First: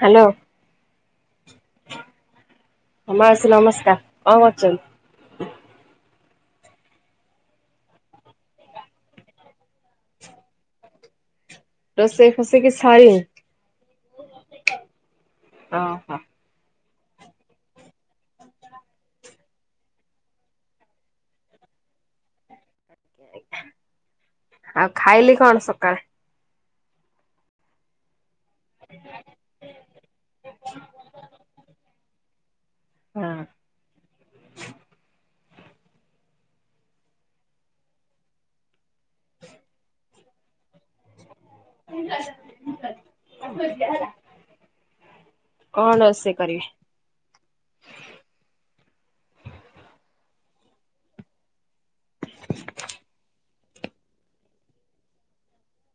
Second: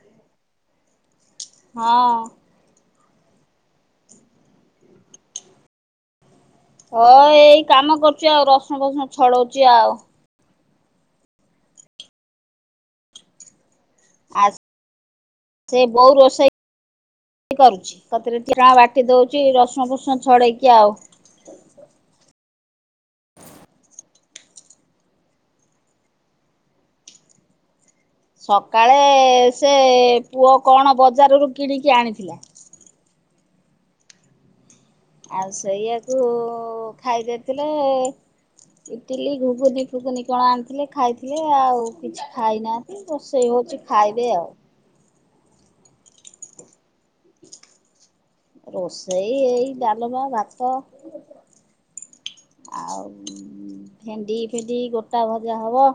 Hello. ହଁ ମାଉସୀ ନମସ୍କାର କଣ କଚ ହଁ ଏଇ କାମ କରୁଚି ଆଉ ରସୁଣ ବସୁଣ ଛଡଉଛି ଆଉ। ରୋଷେଇ ରୋଷେଇ ଛିଡିନି। ଆଜ୍ ସେ ଓହୋ ବଉ ରୋଷେଇ କରୁ କତରେ ଟା ବାଟି ଦଉଚି ରସୁଣ ଫସୁଣ ଛଡେଇକି ଆଉ। ଆଉ ଖାଇଲେ କଣ ସକାଳେ? ସକାଳେ ସେ ପୁଅ କଣ ବଜାରରୁ କିଣିକି ଆଣିଥିଲା। ହଁ ଆଉ ସେୟାକୁ ଖାଇ ଦେଇଥିଲେ। ଇଟିଲି ଘୁଗୁନି ଫୁଗୁନି କଣ ଆଣିଥିଲେ ଖାଇ ଥିଲେ ଆଉ କିଛି ଖାଇନାହାନ୍ତି ରୋଷେଇ ହଉଛି ଖାଇବେ ଆଉ। କଣ ଓସେଇ କରିବେ? ରୋଷେଇ ଏଇ ଡାଲମା, ଭାତ। ଆଉ ଭେଣ୍ଡି ଫେଣ୍ଡି ଗୋଟା ଭଜା ହବ।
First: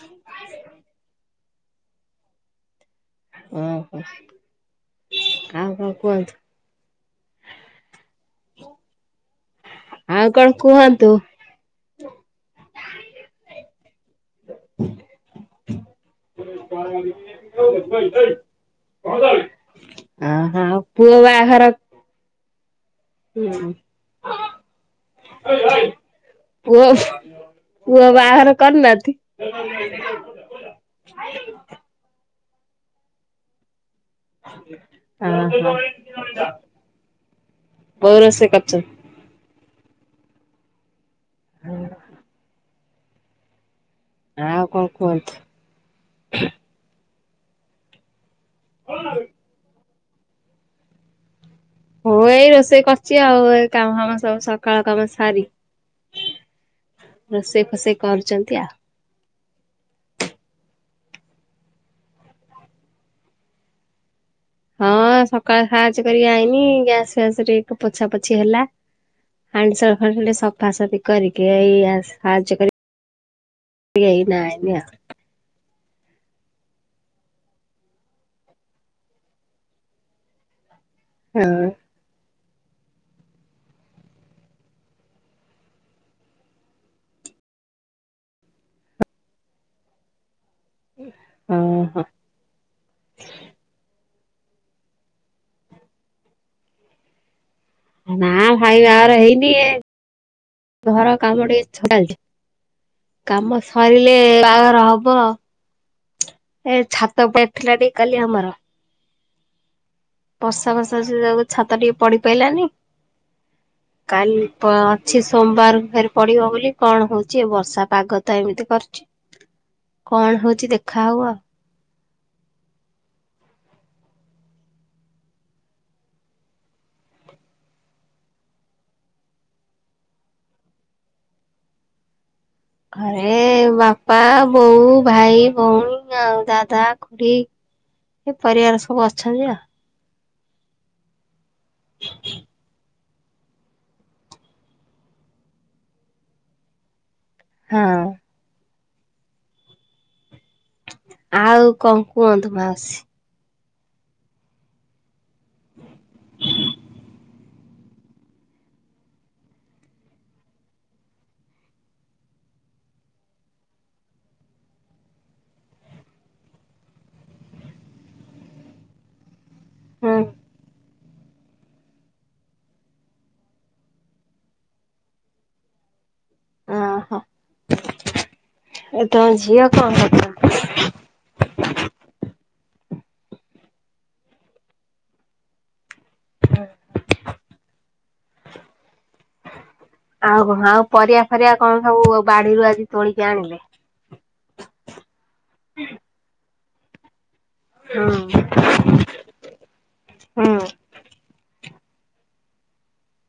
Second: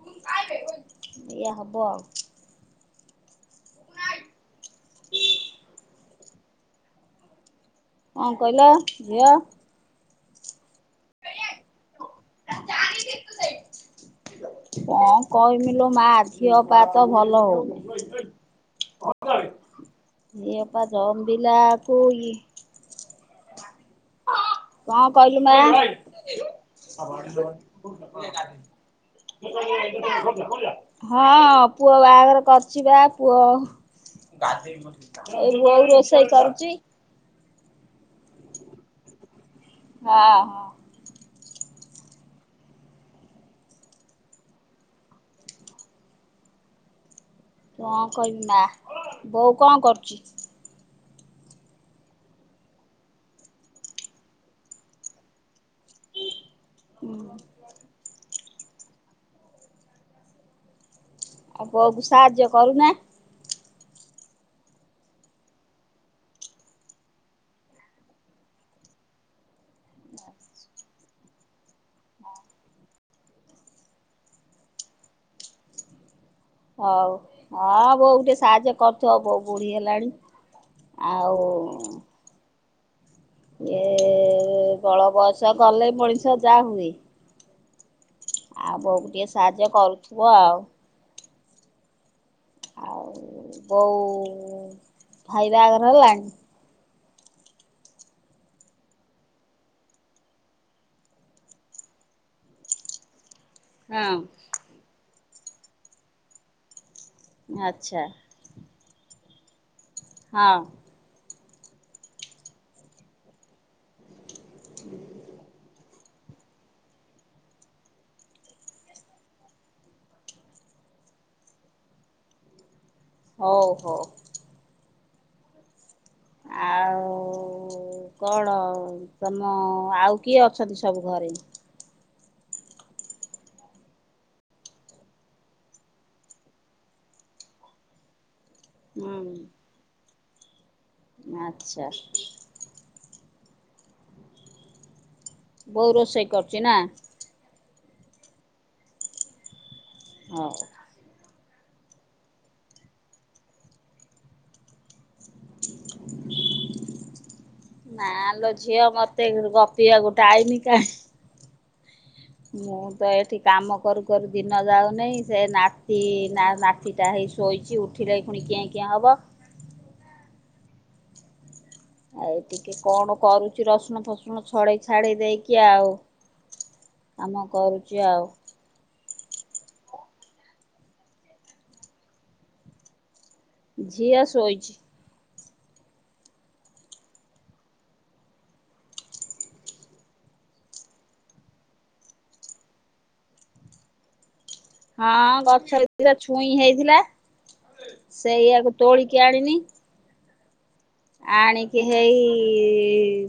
ହଁ ଇଆ ହବ। ହଁ ହଁ ଆଉ କଣ କୁହନ୍ତୁ? କଣ କହିଲ ଝିଅ? ଆଉ କଣ କୁହନ୍ତୁ? [unintelligible] କ କହିବି ଲୋ ମା ଦେହ ପା ତ ଭଲ ହଉନି। ଦେହ ଆଉ ପା ପୁଅ [unintelligible] ହୁଁ। କଣ କହିଲୁ ମା? [unintelligible] ପୁଅ ବାହାଘର କରିନାହାନ୍ତି? ହଁ-ଅ-ଅ-ଅ ପୁଅ ବାହାଘର କରିଛି ବା ପୁଅ ଏଇ ଓହୋ ବୋଉ ରୋଷେଇ କରୁଛି। ବୋଉ ରୋଷେଇ କରୁଚନ୍ତି? ହଁ ହଁ। ହୁଁ। ଆଉ କଣ କୁହନ୍ତୁ? କଣ କହିବି ମା ବୋଉ କଣ କରୁଛି? ବୋଉ ଏଇ ରୋଷେଇ କରିଛି ଆଉ ଏ କାମ ଫାମ ସବୁ ସକାଳ କାମ ସାରି ହୁଁ ରୋଷେଇ ଫୋଷେଇ କରୁଛନ୍ତି ଆ। ଆଉ ବୋଉକୁ ସାହାଯ୍ୟ କରୁନା? ହଁ-ଅ-ଅ ସକାଳ ସାହାଯ୍ୟ କରି ଆଇନି ଗ୍ୟାସ ଫ୍ୟାସ ଟିକେ ପୋଛା ପୋଛି ହେଲା। ହାଣ୍ଡିଶାଳ ଫା [unintelligible] ସଫାସଫି କରିକି ଏଇ ଆସ୍ ସାହାଯ୍ୟ କରି ଏଇନା ଆଇନିଆ ହଉ ଅ-ଅ ବୋଉ ଟିକେ ସାହାଯ୍ୟ କରୁଥିବ ବୋଉ ବୁଢୀ ହେଲାଣି। ହଁ ଆଉ-ଉ-ଉ ଏ-ଏ-ଏ ବଳବୟସ ଗଲେ ମଣିଷ ଯାହା ହୁଏ। ଆଉ ବୋଉ ଟିକେ ସାହାଯ୍ୟ କରୁଥିବ ଆଉ। ହଁ ହଁ। ଆଉ-ଉ-ଉ ବୋଉ-ଉ-ଉ-ଉ ଭାଇ ବାଆଗର ହେଲାଣି? ନା ଭାଇ ବାହାଘର ହେଇନି ଘର କାମ ଟିକେ ଛ ଚାଲିଛି। କାମ ହଁ ସରିଲେ-ଏ-ଏ-ଏ ବାହାଘର ହବ। ଏ ଛାତ ପେଟଥିଲା ଟି ଆଚ୍ଛା କାଲି ଆମର। ହଁ ବର୍ଷା ବର୍ଷା ଯୋଗୁ ଛାତ ଟିକେ ପଡିି ପାଇଲାନି। କାଲି ପ-ଅ ଅଛି ସୋମବାର ଫେରେ ପଡିବ ବୋଲି କଣ ହଉଛି ବର୍ଷା ପାଗ ତ ଏମିତି କରୁଛି। କଣ ହଉଛି ଦେଖା ହବ। ହଉ ହଉ। ଆଉ-ଉ-ଉ-ଉ-ଉ କଣ-ଅ ତମ-ଅ-ଅ ଆଉ କିଏ ଅଛନ୍ତି ସବୁ ଘରେ? ଘରେ-ଏ-ଏ ଏ ବାପା, ବୋଉ, ଭାଇ, ଭଉଣୀ ଆଉ ଦାଦା, ଖୁଡି ଏ ପରିବାର ସବୁ ହୁଁ ଅଛନ୍ତି ଆ। ଆଚ୍ଛା। ବୋଉ ରୋଷେଇ କରୁଛି ନା? ହଁ। ହଉ। ଆଉ କଣ କୁହନ୍ତୁ ମାଉସୀ? ନାଲୋ ଝିଅ ମତେ ଗପିବାକୁ ଟାଇମ କାହିଁ। ମୁଁ ତ ଏଠି କାମ କରୁ କରୁ ଦିନ ଯାଉନି ସେ ନାତି ନା ନା ତି ଟା ହେଇ ଶୋଇଛି ଉଠିଲେ ପୁଣି କେଁ କେଁ ହବ। ହଁ। ଆଉ ଟିକେ କଣ କରୁଛି ରସୁଣ ଫସୁଣ ଛଡେଇ ଛାଡେଇ ଦେଇକି ଆଉ। ଓହୋ କମ କରୁଛି ଆଉ। ଏ ତମ ଝିଅ କଣ କରୁଛନ୍ତି? ଝିଅ ଶୋଇଛି। ହ [unintelligible] ଆଉ କଣ ଆଉ ପରିବା ପରିବା କଣ ସବୁ ବାଡିରୁ ଆଜି ତୋଳିକି ଆଣିଲେ? ହଁ ଗଛରେ ଦି ଟା ଛୁଇଁ ହେଇଥିଲା ସେ ହୁଁ ଇୟଆକୁ ତୋଳିକି ଆଣିନି। ହଁ। ଆଣିକି ହେଇ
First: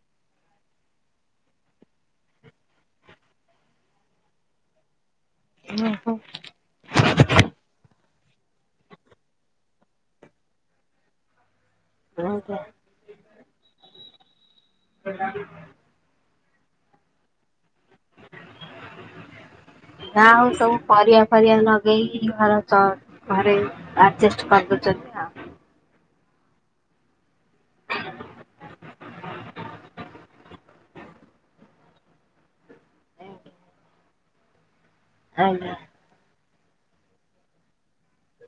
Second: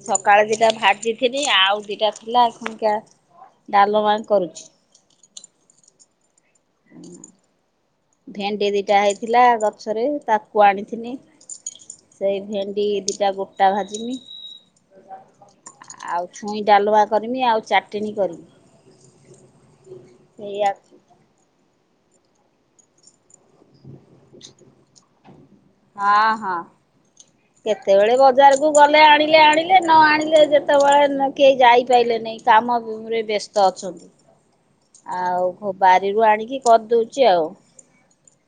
ସକାଳେ ଦିଟା ଭାଜିଜିଥିଲି ଆଉ ଦିଇଟା ଥିଲା। ଅହିକା ଡାଲମା କରୁଛି। ଓହୋ। ଭେଣ୍ଡି ଦିଟା ହେଇଥିଲା ଗଛରେ ତାକୁ ଆଣିଥିନି। ସେଇ ଭେଣ୍ଡି ଦିଟା ଗୋଟା ଭାଜିମି। [unintelligible] ଆଉ ଛୁଇଁ ଡାଲମା କରିମି ଆଉ ଚାଟିଣି କରିମି। ନା ହଉ ଏଇଆ ସବୁ ପରିବା ଫିରିବା ଲଗେଇକି ଘର ତ ଘରେ ଆଡଜଷ୍ଟ କରିଦଉଛନ୍ତି। ଆଉ ହଁ ହଁ। [inaudible] କେତେବେଳେ ବଜାରକୁ ଗଲେ ଆଣିଲେ ଆଣିଲେ ନ ଆଣିଲେ ଯେତେବେଳେ କେହି ଯାଇପାହିଲେ ନାହିଁ। କାମ ଭୁମିରେ ବ୍ୟସ୍ତ ଅଛନ୍ତି। [inaudible] ଆଉ ଆଜ୍ଞା ବାରିରୁ ଆଣିକି କରିଦଉଛି ଆଉ।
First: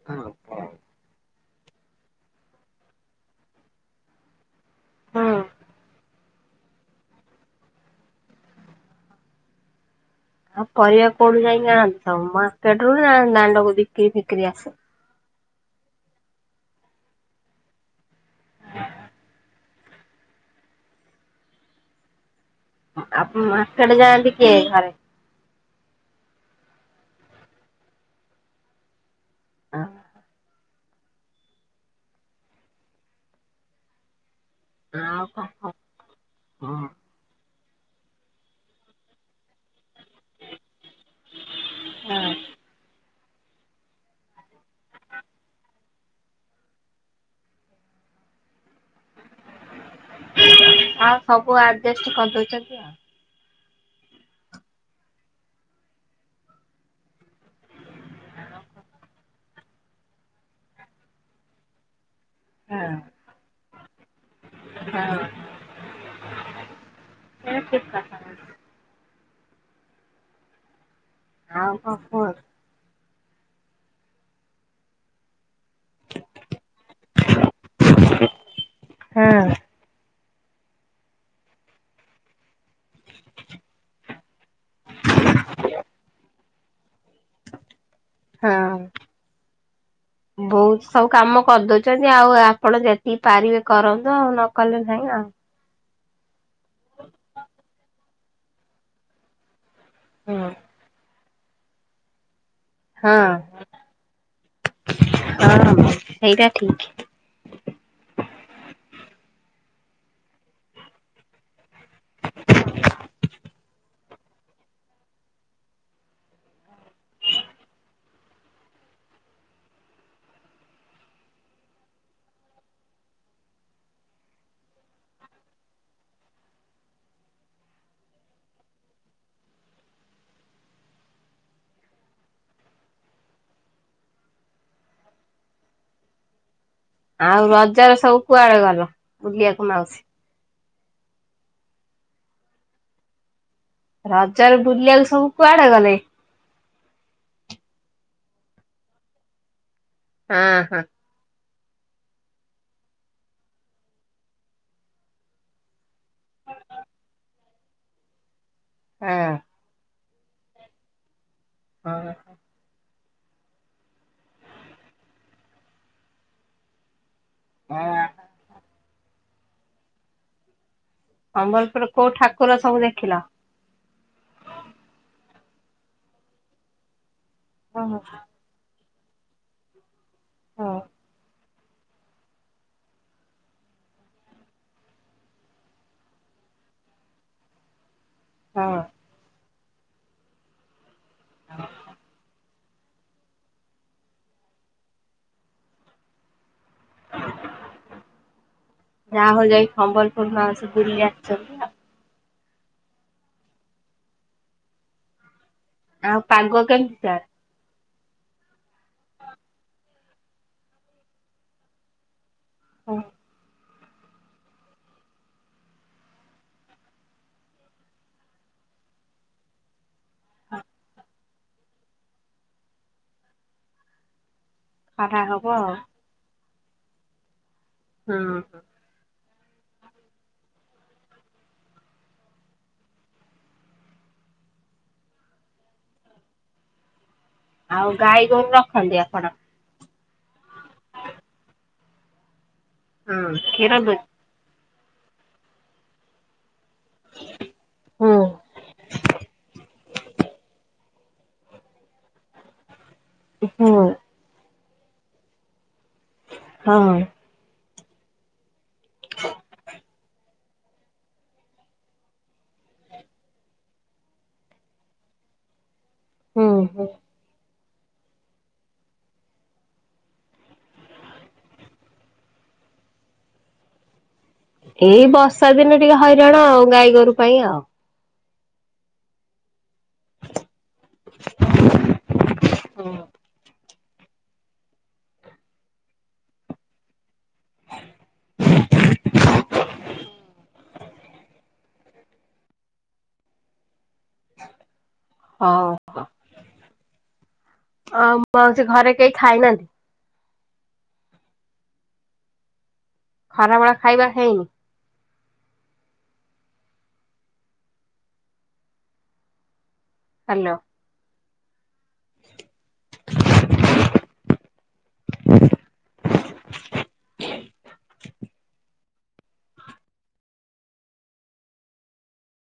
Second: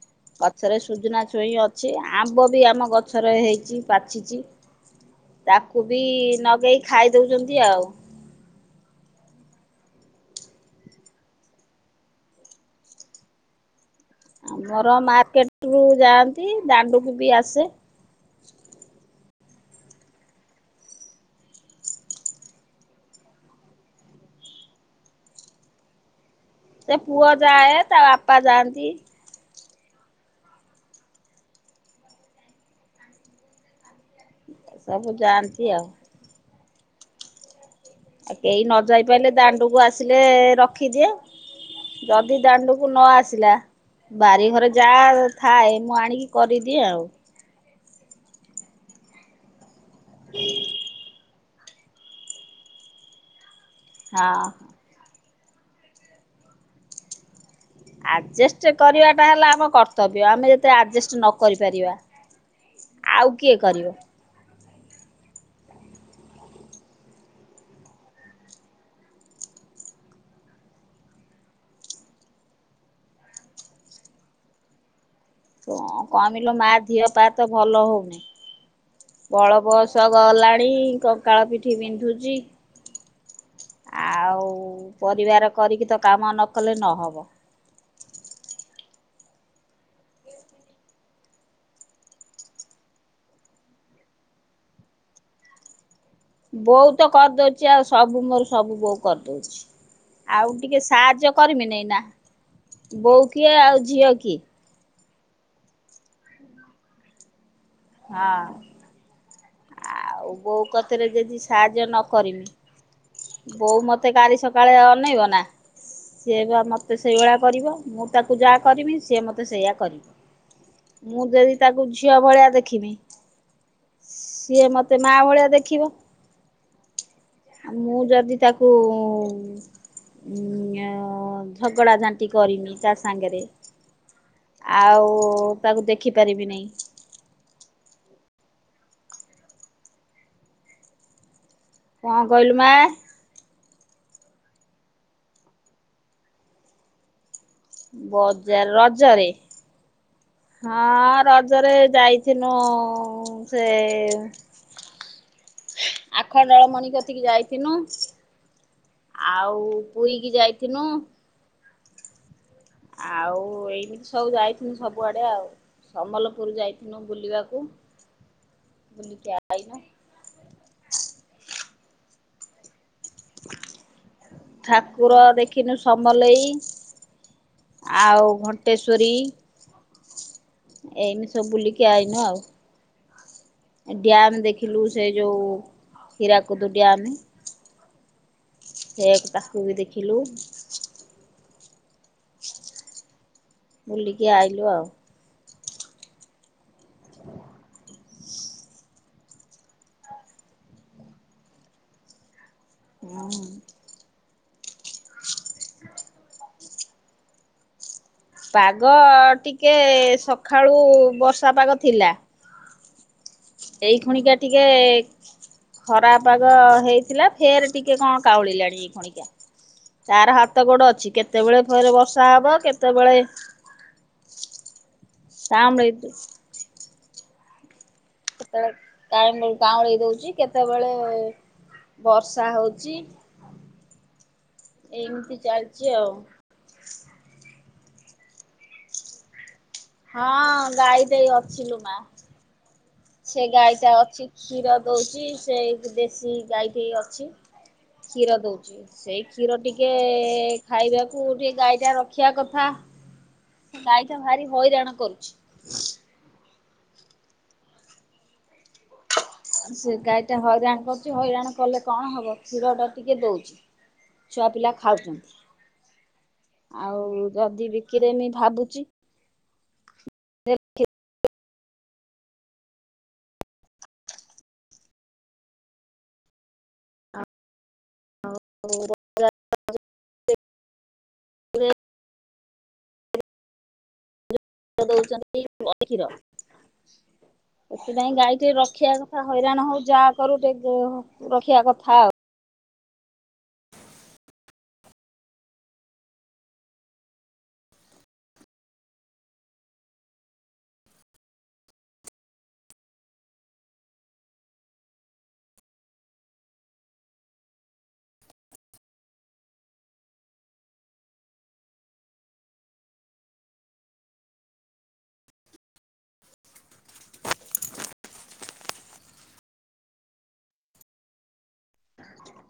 ହଜ [inaudible] ଗଛରେ ସୁଜନା ଛୁଇଁ ଅଛି ଆମ୍ବ ବି ଆମ ଗଛରେ ହେଇଛି ପାଛିଛି। ହୁଁ ତାକୁ ବି ନଗାଇ ଖାଇ ଦେଉଛନ୍ତି ଆଉ। ଆଉ ପରିବା କୋଉଠୁ ଯାଇଁ ପେଟରୁ ଦାଣ୍ଡ କୋଧିକି? ଆମର ମାର୍କେଟରୁୁ ଯାଆନ୍ତି ଦାଣ୍ଡୁକୁ ବି ଆସେ। ଆପଣ ମା ସେଡେ ଯାଆନ୍ତି କିଏ ଘରେ? ସେ ପୁଅ ଯାଏ ତା ବାପା ଯାଆନ୍ତି। ସବୁ ଆଉ କଣ ଜାଣିନ୍ତି ଆଉ। ହଁ ଆଉ କେହି ନ ଯାଇ ପାରିଲ ଦାଣ୍ଡକୁ ଆ ଆସିଲେ ରଖିଦିଏ ଯଦି ଦାଣ୍ଡୁକୁ ନ ଆସିଲା ବାରି ଘରେ ଯାହା ଥାଏ ମୁଁ ଆଣିକି କରିଦିଏ ଆଉ। ଆଉ ସବୁ ଆଡଜଷ୍ଟ କରିଦଉଛନ୍ତି। ଆଉ। ହଁ। ଆଡ଼ଜଷ୍ଟ କରିବାଟା ହେଲା ଆମ କର୍ତ୍ତବ୍ୟ ଆମେ ଯେତେରେ ଆଡ଼ଜଷ୍ଟ ନ କରିପାରିବା। ହଁ ଆଉ କିଏ କରିବ? ହଁ ଠିକ କଥା। ହଁ ହ ହ। କମିଲୁ ମାଅ ପା ତ ଭଲ ହଉନି ହଁ ବଳ ବସ ସ ଗଲାଣି କଙ୍କାଳ ପିଠି ବିନ୍ଧୁଛି। ଆଉ ପରିବାର କରିକି ତ କାମ ନ କଲେ ନହବ। ହଁ। ବୋଉ ତ ସବୁ କାମ କରିଦଉଛନ୍ତି ଆଉ ଆପଣ ଯେତିକି ପାରିବେ କରନ୍ତୁ ଆଉ ନ କଲେ ନାଇଁ ଆ। ବୋଉ ତ କରିଦଉଛି ଆଉ ସବୁ ମୋର ସବୁ ବୋଉ କରିଦଉଛି ହୁଁ ଆଉ ଟିକେ ସାହାଯ୍ୟ କରିମି ନେଇଁ ନା ବୋଉ କିଏ ଆଉ ଝିଅ କିଏ? ହଁ ହଁ ସେଇଟା ଠିକ। ହଁ ଆଉ ବୋଉ କତିରେ ଜେଜି ସ୍ ସାହାଯ୍ୟ ନ କରିମି ବୋଉ ମୋତେ କାଲି ସକାଳେ ଅନାଇବ ନା? ସିଏ ବା ମତେ ସେଇଭଳିଆ କରିବ ମୁଁ ତାକୁ ଯାହା କରିବି ସିଏ ମତେ ସେଇଆ କରିବ। ମୁଁ ଯଦି ତାକୁ ଝିଅ ଭଳିଆ ଦେଖ କିମି ସିଏ ମତେ ମା ଭଳିଆ ଦେଖିବ। ଆ ମୁଁ ଯଦି ତାକୁ ଉଁ [unintelligible] ଝଗଡ଼ା ଝାଣ୍ଟି କରିମି ତା ସାଙ୍ଗରେ। ଆଉ ତାକୁ ଦେଖିପାରିବି ନାଇଁ। ଆଉ ରଜ ରେ ସବୁ କୁଆଡ଼େ ଗଲ ବୁଲିବାକୁ ମାଉସୀ? କଣ କହିଲୁ ମା? ରଜରେ ବୁଲି ବାକୁ ସବୁ କୁଆଡ଼େ ଗଲେ? ବଜାର ରଜରେ ହଁ ରଜ ଜରେ ଯାଇଥିନୁ ସେ ଆଖଣ୍ଡଳମଣିି କତିକି ଯାଇଥିନୁ। ହଁ। ଆଉ ପୁରୀ କି ଯାଇଥିନୁ। ହଁ। ଆଉ ଏମିତି ସବୁ ଯାଇଥିନୁ ସବୁଆଡ଼େ ଆଉ ସମଲପୁର ଯାଇଥିନୁ ବୁଲିବାକୁ। ଅଁ [unintelligible] ବୁଲିକି ଆ ଆଇନୁ। ସମ୍ବଲପୁରରେ କୋଉ ଠାକୁର ସବୁ ଦେଖିଲ? ଠାକୁର ଦେଖିନୁ ସମଲେଇ। ଓହୋ ହଁ ଆଉ ଘଣ୍ଟେଶ୍ଵରୀ। ଏମିତି ସବୁ ବୁଲିକି ଆଇନୁ ଆଉ। ଡ୍ୟାମ୍ ଦେଖିଲୁ ସେ ଯୋଉ ହୀରାକୁଦୁ ଡ୍ୟାମ। ହଁ। ସେଇଆକୁ ତାକୁବି ଦେଖିଲୁ। ହଁ [inaudible] ବୁଲିକି ଆଇଲୁ ଆଉ। ଯାହା ହଉ ଯାଇକି ସମ୍ବଲପୁରୁ ମାଉସି ବୁଲିଆସିଛନ୍ତି। ହୁଁ। ଆଉ ପାଗ କେମିତିକା? ପାଗ ଟିକେ ସଖାଳୁ ବର୍ଷା ପାଗ ଥିଲା। ହୁଁ। ଏଇ କ୍ଷଣିକା ଟିକେ ଖରାପାଗ ହେଇଥିଲା ଫେର ଟିକେ କଣ କାଉଁଳି ଲାଣି ଏଇ କ୍ଷଣିକା। ତାର ହାତ ଗୋଡ଼ ଅଛି କେତେବେଳେ ଫେରେ ବର୍ଷା ହବ କେତେବେଳେ ଖରା ହବ ଆଉ। [unintelligible] ହଁ। କେତେବେଳେ କାଇ କାଉଁଳି ଦଉଛି କେତେବେଳେ ବର୍ଷା ହଉଛି। ଏମିତି ଚାଲିଛି ଆଉ,। ଆଉ ଗାଈ ଗୋରୁ ରଖନ୍ତି ଆପଣ। ହଁ ଗାଈ ଟେଇ ଅଛି ଲୋ ମା। ହଁ ସେ ଗାଈ କ୍ଷୀର ଟା ଦଉ ଅଛି। କ୍ଷୀର ଦଉଛି ସେ ଦେଶୀ ଗାଈଟେ ଅଛି। ହୁଁ କ୍ଷୀର ଦଉଛି। ସେଇ କ୍ଷୀର ଟିକେ ଖାଇବାକୁ ଟିକେ ଗାଈ ଟା ରଖିବା କଥା। ହୁଁ। ସେ ଭାରି ହଇରାଣ କରୁଛି। ହଁ। ସେ ଗାଈ ଟା ହଇରାଣ କରୁଛି। ହଇରାଣ କଲେ କଣ ହବ? କ୍ଷୀରତ ଟିକେ ଦଉଛି। ଛୁଆ ପିଲା ଖାଉଛନ୍ତି। ହୁଁ ହୁଁ ଆଉ ଯଦି ବିକିଦେମି ଭାବୁଛି। ଏଇ ବର୍ଷା ଦିନେ ଟିକେ ହଇରାଣ ଆଉ ଗାଈ ଗୋରୁ ପାଇଁ ଆଉ। [unintelligible] ହୁଁ। [unintelligible] ସେଥିପାଇଁ ଗାଈ ଟିକେ ରଖିବା କଥା, ହଇରାଣ ହଉ ଯାହା କରୁ ଟିକେ ରଖିବା କଥା ଆଉ। ହୋଉ। ହଁ ମୁଁ ଆଉ ଘରେ କେଇ ଖାଇନାହାନ୍ତି। ଖରାବେଳେ ଖାଇବା ହେଇନି? ହାଲୋ।